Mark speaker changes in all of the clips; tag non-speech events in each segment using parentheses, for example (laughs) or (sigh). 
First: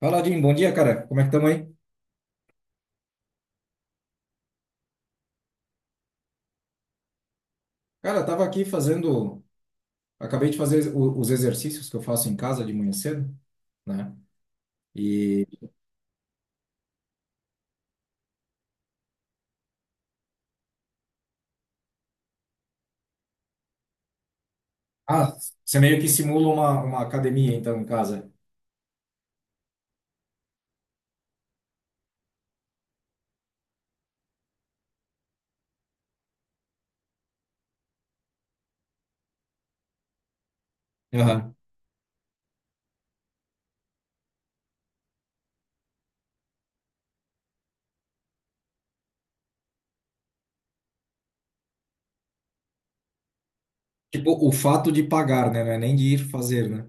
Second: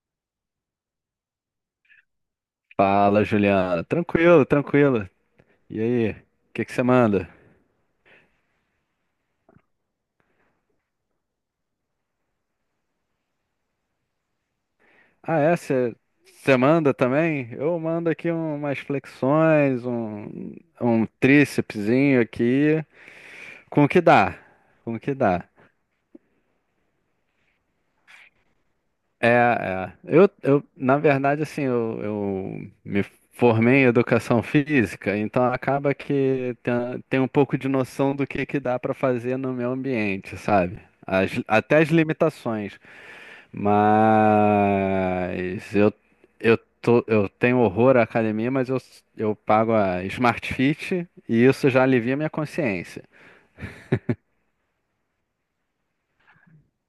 Speaker 1: Fala, Jim. Bom dia, cara. Como é que estamos aí?
Speaker 2: Fala, Juliana. Tranquilo, tranquilo. E aí, o que que você manda?
Speaker 1: Cara, eu tava aqui fazendo. Acabei de fazer os exercícios que eu faço em casa de manhã cedo, né?
Speaker 2: Ah,
Speaker 1: E.
Speaker 2: é? Você manda também? Eu mando aqui umas flexões, um trícepsinho aqui, com o que dá, com o que
Speaker 1: Ah,
Speaker 2: dá.
Speaker 1: você meio que simula uma academia, então, em casa.
Speaker 2: É, é. Eu, na verdade, assim, eu me formei em educação física, então acaba que tem um pouco de noção do que dá para fazer no meu ambiente, sabe?
Speaker 1: Aham.
Speaker 2: Até as limitações. Mas eu, eu tenho horror à academia, mas eu pago a Smart Fit e isso já alivia minha consciência.
Speaker 1: Tipo, o fato de pagar, né? Não é nem de ir fazer, né?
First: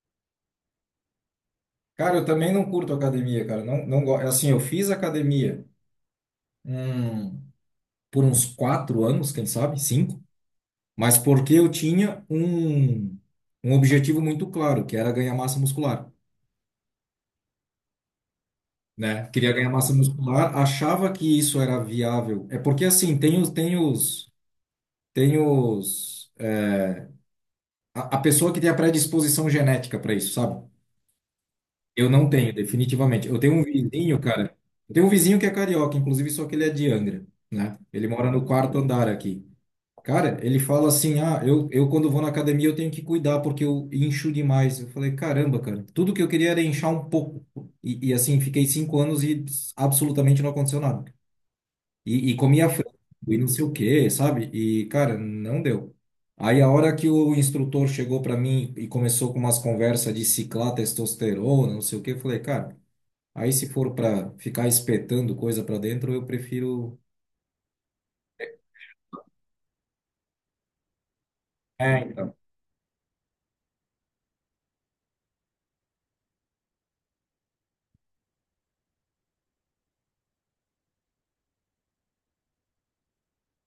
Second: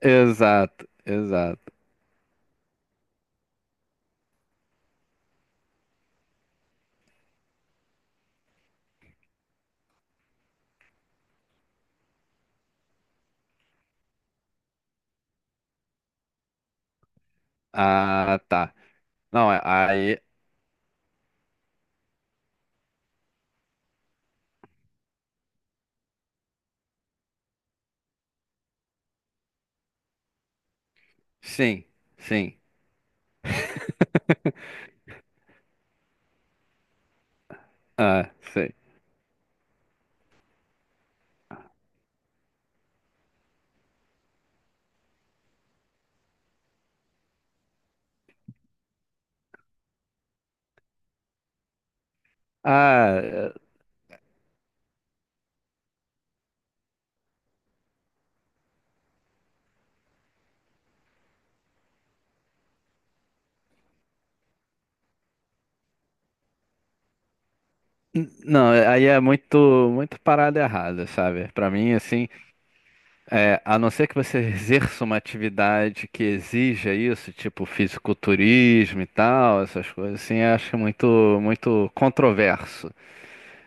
Speaker 2: Exato, exato.
Speaker 1: Cara, eu também não curto academia, cara. Não, não gosto. Assim, eu fiz academia hum, por uns quatro anos, quem sabe, cinco, mas porque eu tinha um objetivo muito claro, que era ganhar massa muscular.
Speaker 2: Ah, tá.
Speaker 1: Né? Queria
Speaker 2: Não,
Speaker 1: ganhar massa
Speaker 2: aí.
Speaker 1: muscular, achava que isso era viável. É porque assim, tem os, a pessoa que tem a predisposição genética para isso, sabe?
Speaker 2: Sim,
Speaker 1: Eu não tenho,
Speaker 2: sim.
Speaker 1: definitivamente. Eu tenho um vizinho, cara. Eu tenho um vizinho que é carioca, inclusive, só que ele é de Angra, né? Ele mora
Speaker 2: Ah,
Speaker 1: no
Speaker 2: sim.
Speaker 1: quarto andar aqui. Cara, ele fala assim: ah, eu quando vou na academia eu tenho que cuidar porque eu incho demais. Eu falei: caramba, cara, tudo que eu queria era inchar um pouco. E assim, fiquei cinco anos e absolutamente não aconteceu nada. E comia frango
Speaker 2: Ah,
Speaker 1: e não
Speaker 2: é,
Speaker 1: sei o quê, sabe? E, cara, não deu. Aí a hora que o instrutor chegou para mim e começou com umas conversas de ciclar testosterona, não sei o quê, eu falei, cara, aí se for para ficar espetando coisa para dentro, eu prefiro.
Speaker 2: não, aí é muito, muito parada errada, sabe? Pra mim,
Speaker 1: É,
Speaker 2: assim,
Speaker 1: então.
Speaker 2: é, a não ser que você (laughs) exerça uma atividade que exija isso, tipo fisiculturismo e tal, essas coisas assim, eu acho muito, muito controverso.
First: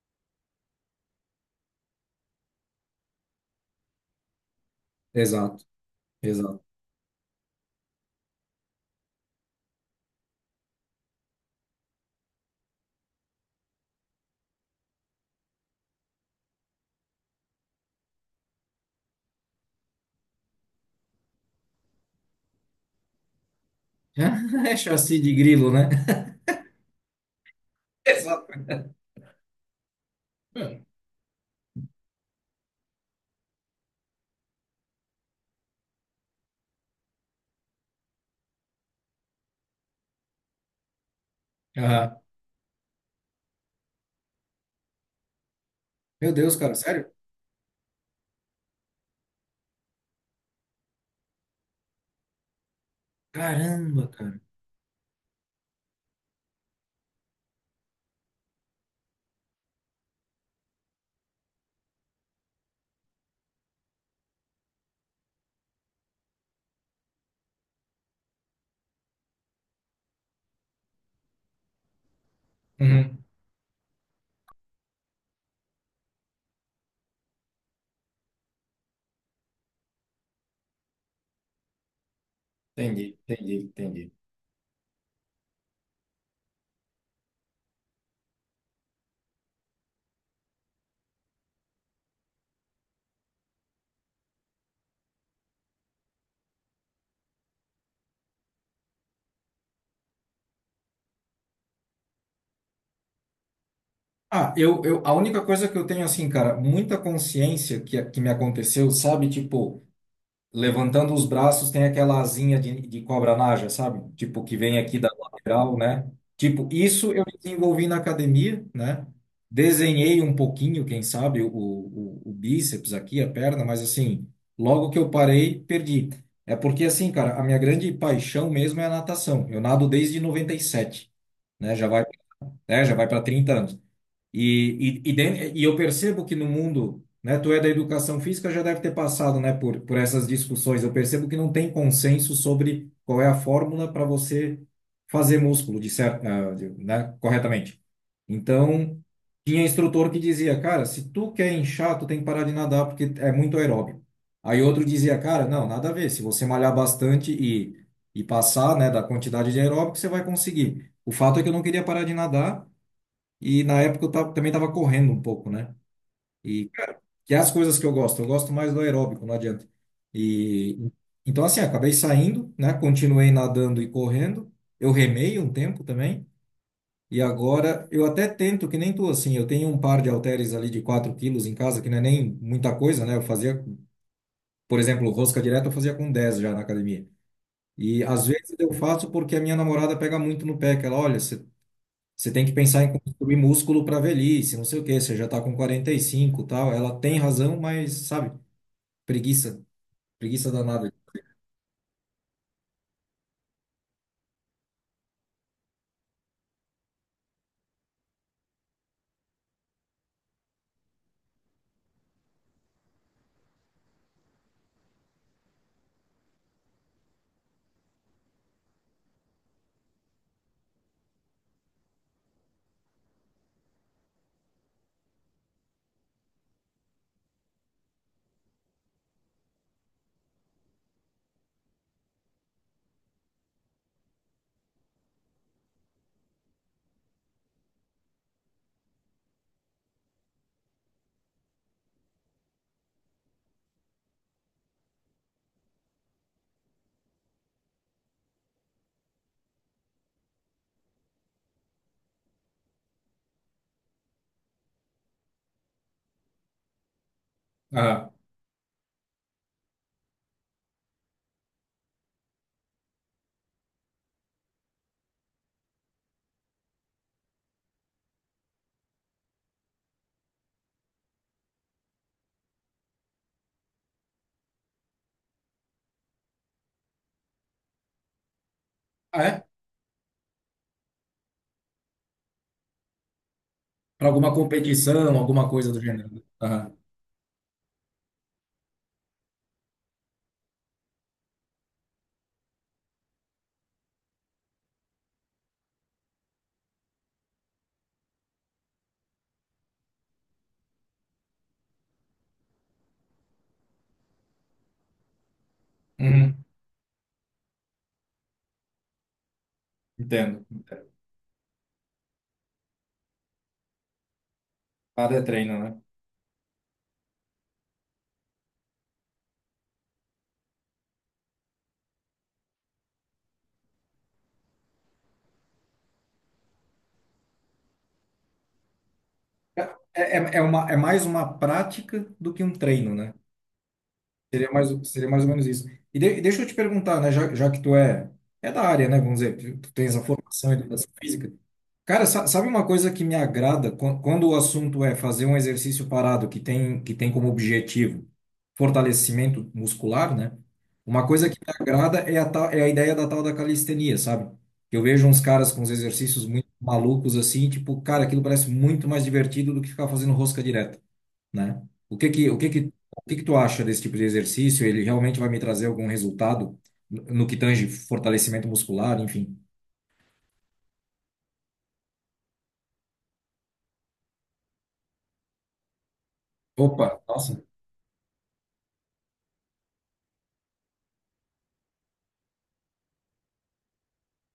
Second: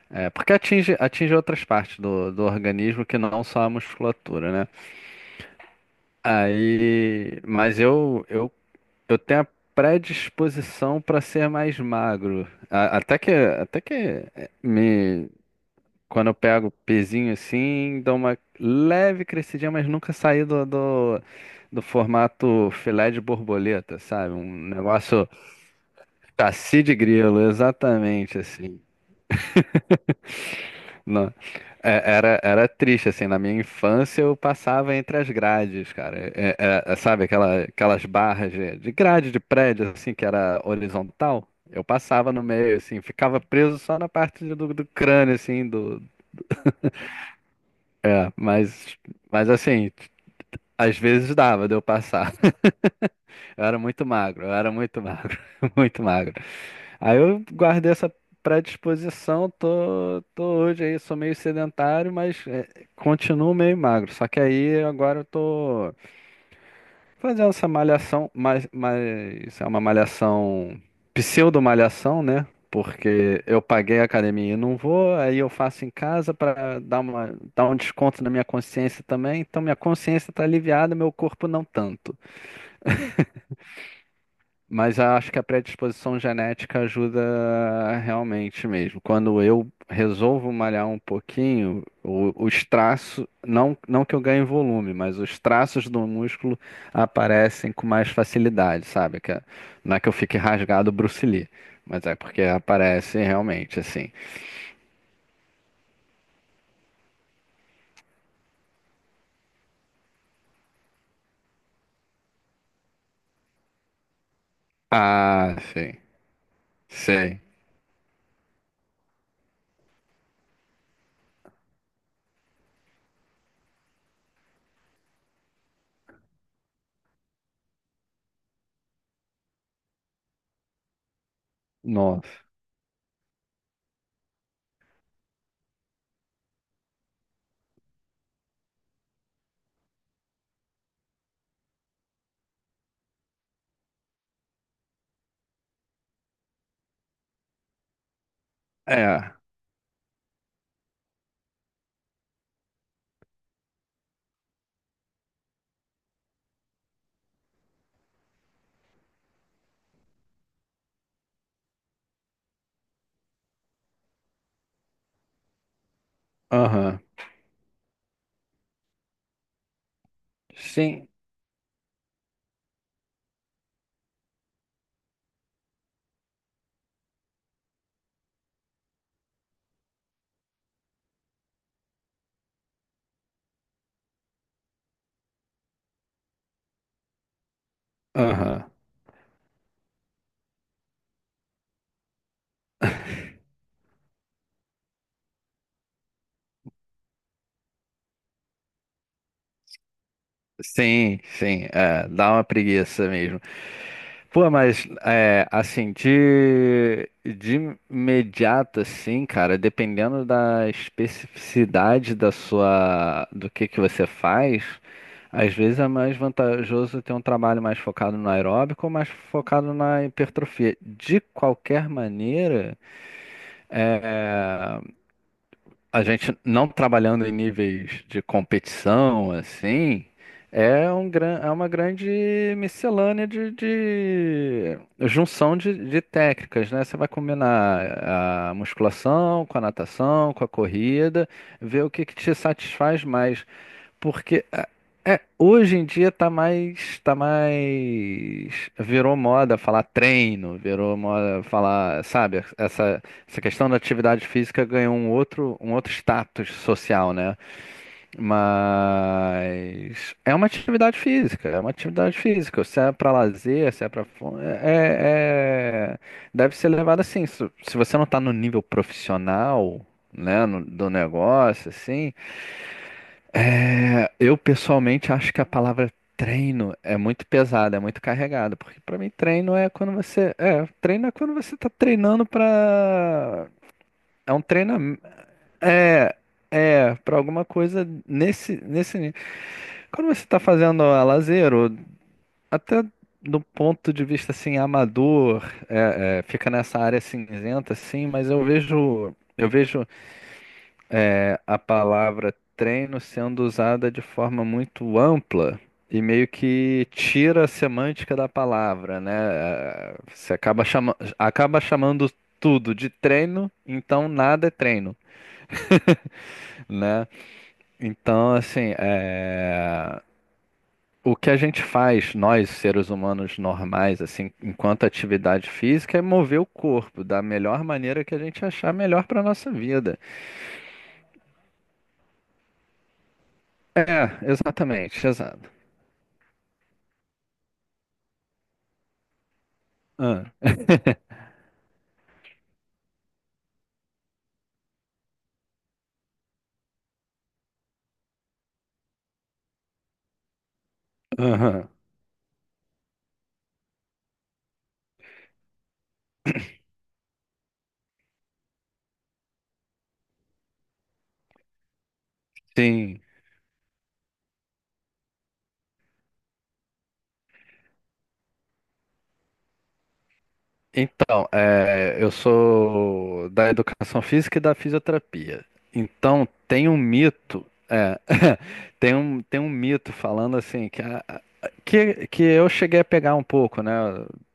Speaker 2: É, porque atinge outras partes do organismo que não só a musculatura, né?
Speaker 1: Exato, exato.
Speaker 2: Aí, mas eu tenho a predisposição para ser mais magro. Me, Quando eu pego o pezinho assim, dou uma leve crescidinha, mas nunca saí do formato filé de borboleta, sabe? Um
Speaker 1: (laughs) É chassi
Speaker 2: negócio
Speaker 1: de grilo, né?
Speaker 2: cacio de grilo,
Speaker 1: (laughs)
Speaker 2: exatamente
Speaker 1: Exato.
Speaker 2: assim. Não, era triste, assim, na minha infância eu passava entre as grades, cara. Sabe aquelas barras de grade de prédio, assim, que era horizontal? Eu
Speaker 1: Aham.
Speaker 2: passava no meio, assim, ficava preso só na parte do crânio, assim,
Speaker 1: Meu Deus, cara, sério?
Speaker 2: da- mas, mas assim. Às vezes dava de eu passar. Eu era muito
Speaker 1: Caramba, cara.
Speaker 2: magro, eu era muito magro, (laughs) muito magro. Aí eu guardei essa predisposição, tô hoje aí, sou meio sedentário, mas é, continuo meio magro. Só que aí agora eu tô fazendo essa malhação, mas é uma malhação, pseudo-malhação, né?
Speaker 1: Uhum.
Speaker 2: Porque eu paguei a academia e não vou, aí eu faço em casa para dar um desconto na minha consciência também. Então minha consciência tá aliviada, meu corpo não tanto.
Speaker 1: Entendi, entendi, entendi.
Speaker 2: Mas eu acho que a predisposição genética ajuda realmente mesmo. Quando eu resolvo malhar um pouquinho, os traços, não que eu ganhe volume, mas os traços do músculo aparecem com mais facilidade, sabe? Não é que eu fique rasgado Bruce Lee, mas é porque aparece realmente assim.
Speaker 1: Ah, a única coisa que eu tenho, assim, cara, muita consciência que me aconteceu, sabe? Tipo, levantando os braços, tem aquela asinha de cobra naja, sabe? Tipo, que vem aqui da
Speaker 2: Ah,
Speaker 1: lateral,
Speaker 2: sim,
Speaker 1: né? Tipo, isso eu
Speaker 2: sei.
Speaker 1: desenvolvi na academia, né? Desenhei um pouquinho, quem sabe, o bíceps aqui, a perna, mas assim, logo que eu parei, perdi. É porque, assim, cara, a minha grande paixão mesmo é a natação. Eu nado desde 97, né? Já vai,
Speaker 2: Nossa.
Speaker 1: né? Já vai para 30 anos. E eu percebo que no mundo, né, tu é da educação física, já deve ter passado, né, por essas discussões. Eu percebo que não tem consenso sobre qual é a fórmula para você fazer músculo de certo, né, corretamente. Então,
Speaker 2: É,
Speaker 1: tinha instrutor que dizia, cara, se tu quer inchar, tu tem que parar de nadar porque é muito aeróbio. Aí outro dizia, cara, não, nada a ver. Se você malhar bastante e passar, né, da quantidade de aeróbico, você vai conseguir. O fato é que eu não queria parar de nadar. E na época eu também estava correndo um pouco, né? E
Speaker 2: aham.
Speaker 1: cara, que é as coisas que eu gosto mais do aeróbico, não adianta. E
Speaker 2: Sim,
Speaker 1: então assim, acabei saindo, né? Continuei nadando e correndo. Eu remei um tempo também. E agora eu até tento, que nem tu, assim, eu tenho um par de halteres ali de 4 quilos em casa, que não é nem muita coisa, né? Eu fazia, por exemplo, rosca direta eu fazia com 10 já na academia. E às vezes
Speaker 2: aham.
Speaker 1: eu faço porque a minha namorada pega muito no pé, que ela, olha, Você tem que pensar em construir músculo para velhice, não sei o quê, você já está com 45 e cinco, e tal. Ela tem razão, mas, sabe, preguiça, preguiça danada.
Speaker 2: Sim, sim, é, dá uma preguiça mesmo. Pô, mas é, assim, de imediato, assim, cara, dependendo da especificidade do que você faz, às vezes é mais vantajoso ter um trabalho mais focado no aeróbico ou mais focado na hipertrofia. De qualquer maneira, a gente não trabalhando em níveis de competição, assim, é uma grande miscelânea de, junção de técnicas, né? Você vai combinar a musculação com a natação, com a corrida, ver o que que te satisfaz mais. Porque hoje em dia tá mais, virou moda falar treino, virou moda falar, sabe, essa questão da atividade física ganhou um outro status social, né?
Speaker 1: Ah,
Speaker 2: Mas é uma atividade física, é uma atividade física. Se é para lazer, se é para, é, é- é, deve ser levado assim. Se você não tá no nível profissional, né, do negócio, assim, eu pessoalmente acho que a palavra treino é muito pesada, é muito carregada, porque pra mim
Speaker 1: ah, é?
Speaker 2: treino é treino é quando você tá treinando pra.
Speaker 1: Para
Speaker 2: É
Speaker 1: alguma
Speaker 2: um treinamento,
Speaker 1: competição, alguma coisa do
Speaker 2: é,
Speaker 1: gênero. Aham.
Speaker 2: para alguma coisa nesse nível. Quando você tá fazendo a lazer, ou até do ponto de vista assim amador, fica nessa área cinzenta assim, mas eu vejo a palavra treino sendo usada de forma muito ampla e meio
Speaker 1: Uhum.
Speaker 2: que tira a semântica da palavra, né? Você
Speaker 1: Entendo. Entendo.
Speaker 2: acaba chamando tudo de treino, então nada é treino,
Speaker 1: Nada é treino, né?
Speaker 2: né? Então, assim, o que a gente faz, nós, seres humanos normais, assim, enquanto atividade física, é mover o corpo da melhor maneira que a gente achar melhor para nossa vida.
Speaker 1: É mais uma prática do que um treino, né?
Speaker 2: É, exatamente,
Speaker 1: Seria mais ou menos
Speaker 2: exato.
Speaker 1: isso. E deixa eu te perguntar, né, já que tu é da área, né, vamos dizer, tu tens a
Speaker 2: Ah,
Speaker 1: formação em educação física. Cara, sabe uma coisa que me agrada. Quando o assunto é fazer um exercício parado que tem como objetivo fortalecimento muscular, né? Uma coisa que me
Speaker 2: aham,
Speaker 1: agrada é a ideia da tal da calistenia, sabe? Eu vejo uns caras com uns exercícios muito malucos assim, tipo, cara, aquilo parece muito mais divertido do que ficar fazendo rosca direta, né? O que que, o que que, o
Speaker 2: sim.
Speaker 1: que que tu acha desse tipo de exercício? Ele realmente vai me trazer algum resultado no que tange fortalecimento muscular, enfim?
Speaker 2: Então, eu sou da educação física e da fisioterapia. Então, tem um
Speaker 1: Opa, nossa.
Speaker 2: mito, (laughs) tem um mito falando assim que, que eu cheguei a pegar um pouco, né?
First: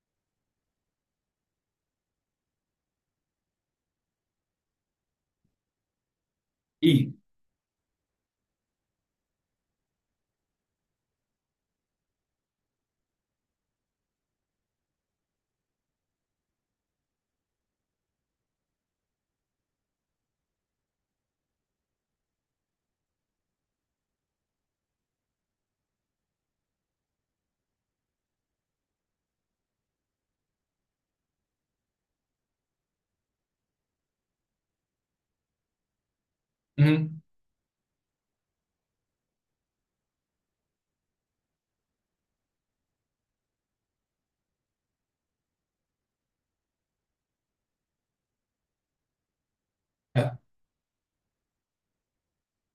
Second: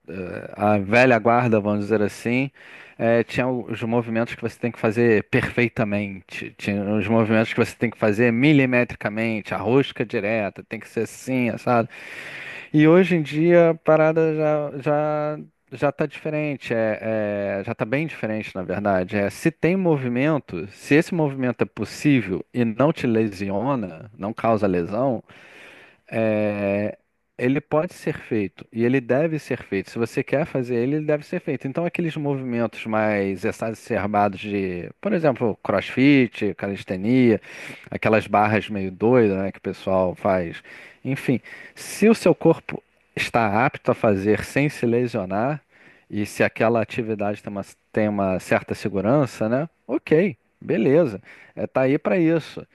Speaker 2: A velha guarda, vamos dizer assim, tinha os movimentos que você tem que fazer perfeitamente, tinha os
Speaker 1: E
Speaker 2: movimentos que você tem que fazer milimetricamente, a rosca direta, tem que ser assim, sabe? E hoje em dia a parada já tá diferente, já tá bem diferente, na verdade. Se tem movimento, se esse movimento é possível e não te lesiona, não causa lesão, é, ele pode ser feito e ele deve ser feito. Se você quer fazer ele, ele deve ser feito. Então, aqueles movimentos mais exacerbados de, por exemplo, CrossFit,
Speaker 1: uhum.
Speaker 2: calistenia, aquelas barras meio doidas, né, que o pessoal faz. Enfim, se o seu corpo está apto a fazer sem se lesionar e se aquela atividade tem uma, certa segurança, né?
Speaker 1: É.
Speaker 2: Ok, beleza. Tá aí para isso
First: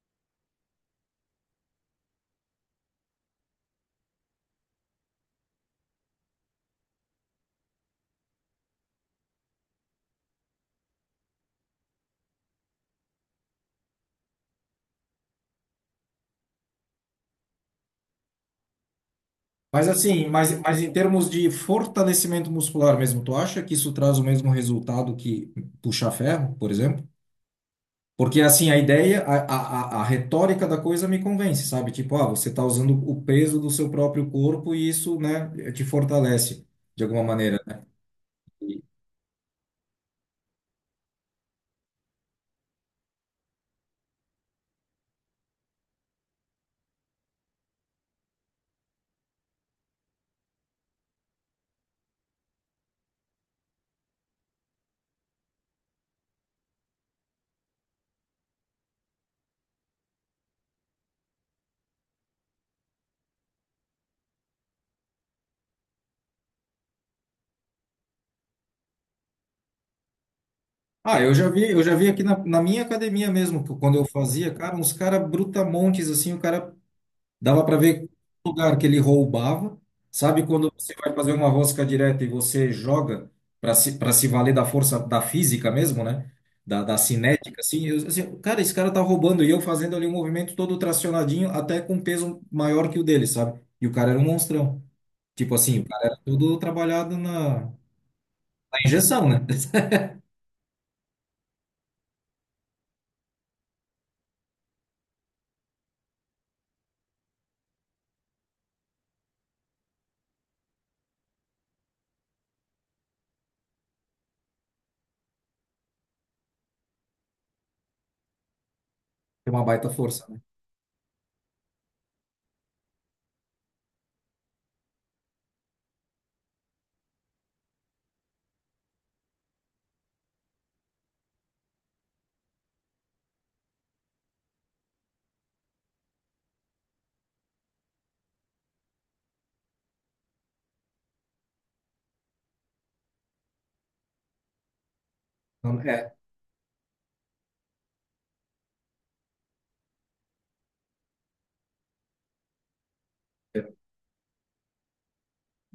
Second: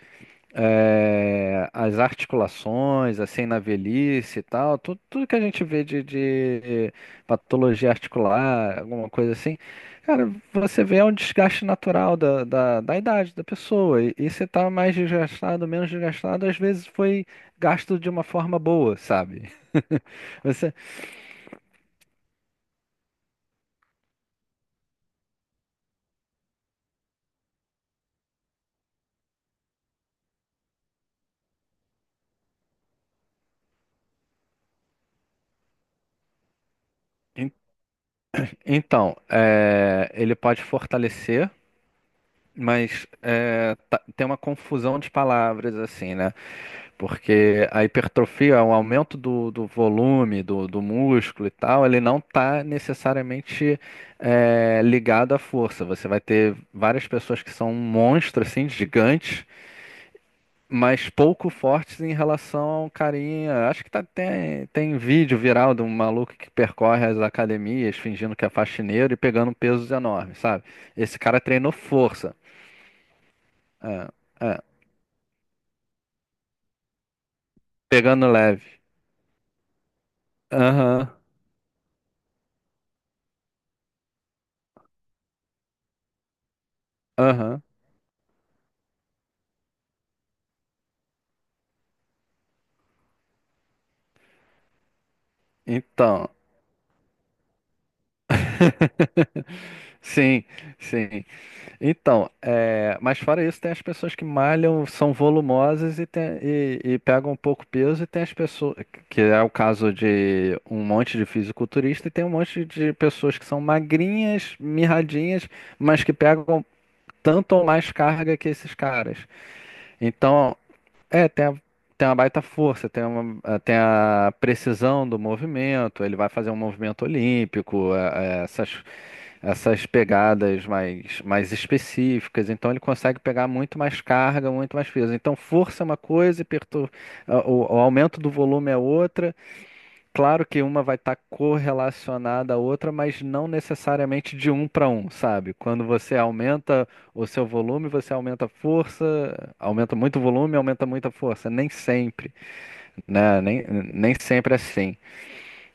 Speaker 2: as articulações, assim, na velhice e tal, tudo, tudo que a gente vê de patologia articular, alguma coisa assim, cara, você vê é um desgaste natural da idade da pessoa. E você tá mais desgastado, menos desgastado, às vezes foi gasto de uma forma boa, sabe?
Speaker 1: Mas assim,
Speaker 2: (laughs)
Speaker 1: mas,
Speaker 2: Você,
Speaker 1: mas em termos de fortalecimento muscular mesmo, tu acha que isso traz o mesmo resultado que puxar ferro, por exemplo? Porque assim, a ideia, a retórica da coisa me convence, sabe? Tipo, ah, você está usando o peso do seu próprio corpo e isso, né, te fortalece de alguma
Speaker 2: en-
Speaker 1: maneira.
Speaker 2: então, ele pode fortalecer, mas tem uma confusão de palavras, assim, né? Porque a hipertrofia, o aumento do volume do músculo e tal, ele não está necessariamente ligado à força. Você vai ter várias pessoas que são monstros assim, gigantes, mas pouco fortes em relação ao carinha. Acho que tem vídeo viral de um maluco que percorre as academias fingindo que é faxineiro e pegando pesos enormes, sabe? Esse
Speaker 1: Ah, eu
Speaker 2: cara
Speaker 1: já vi,
Speaker 2: treinou
Speaker 1: eu já vi aqui
Speaker 2: força.
Speaker 1: na minha academia mesmo, que quando eu
Speaker 2: É,
Speaker 1: fazia,
Speaker 2: é,
Speaker 1: cara, uns cara brutamontes assim, o cara dava para ver
Speaker 2: Pegando
Speaker 1: o lugar
Speaker 2: leve.
Speaker 1: que ele roubava. Sabe quando você
Speaker 2: Aham,
Speaker 1: vai fazer uma rosca direta e você joga para se valer da força da física mesmo, né? Da cinética,
Speaker 2: aham.
Speaker 1: assim, assim, cara, esse cara tá roubando e eu fazendo ali um movimento todo tracionadinho, até com peso maior que o dele, sabe? E o cara era um monstrão. Tipo assim, o cara era
Speaker 2: Então.
Speaker 1: todo trabalhado na injeção, né?
Speaker 2: (laughs)
Speaker 1: (laughs)
Speaker 2: Sim, sim. Então, mas fora isso, tem as pessoas que malham, são volumosas e pegam um pouco peso, e tem as pessoas, que é o caso de um monte de fisiculturista, e tem um monte de pessoas que são magrinhas, mirradinhas, mas que pegam tanto ou mais carga que esses caras.
Speaker 1: É uma baita força, né?
Speaker 2: Então, é, tem a, tem uma baita força, tem a precisão do movimento, ele vai fazer um movimento olímpico, essas pegadas mais específicas, então ele consegue pegar muito mais carga, muito mais peso. Então, força é uma coisa, e o aumento do volume é outra. Claro que uma vai estar correlacionada à outra, mas não necessariamente de um para um, sabe?
Speaker 1: Então,
Speaker 2: Quando você aumenta o seu volume, você aumenta a força, aumenta muito o volume, aumenta muito a força. Nem sempre, né? Nem sempre é assim,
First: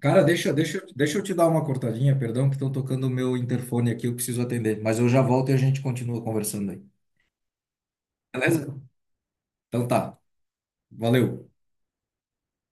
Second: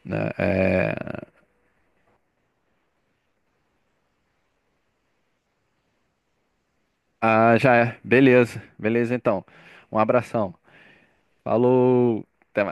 Speaker 1: cara,
Speaker 2: né?
Speaker 1: deixa eu te dar uma cortadinha, perdão, que estão tocando o meu interfone aqui, eu preciso atender. Mas eu já volto e a gente continua conversando aí.
Speaker 2: Ah, já é. Beleza,
Speaker 1: Beleza?
Speaker 2: beleza então.
Speaker 1: Então
Speaker 2: Um
Speaker 1: tá.
Speaker 2: abração.
Speaker 1: Valeu.
Speaker 2: Falou, até mais.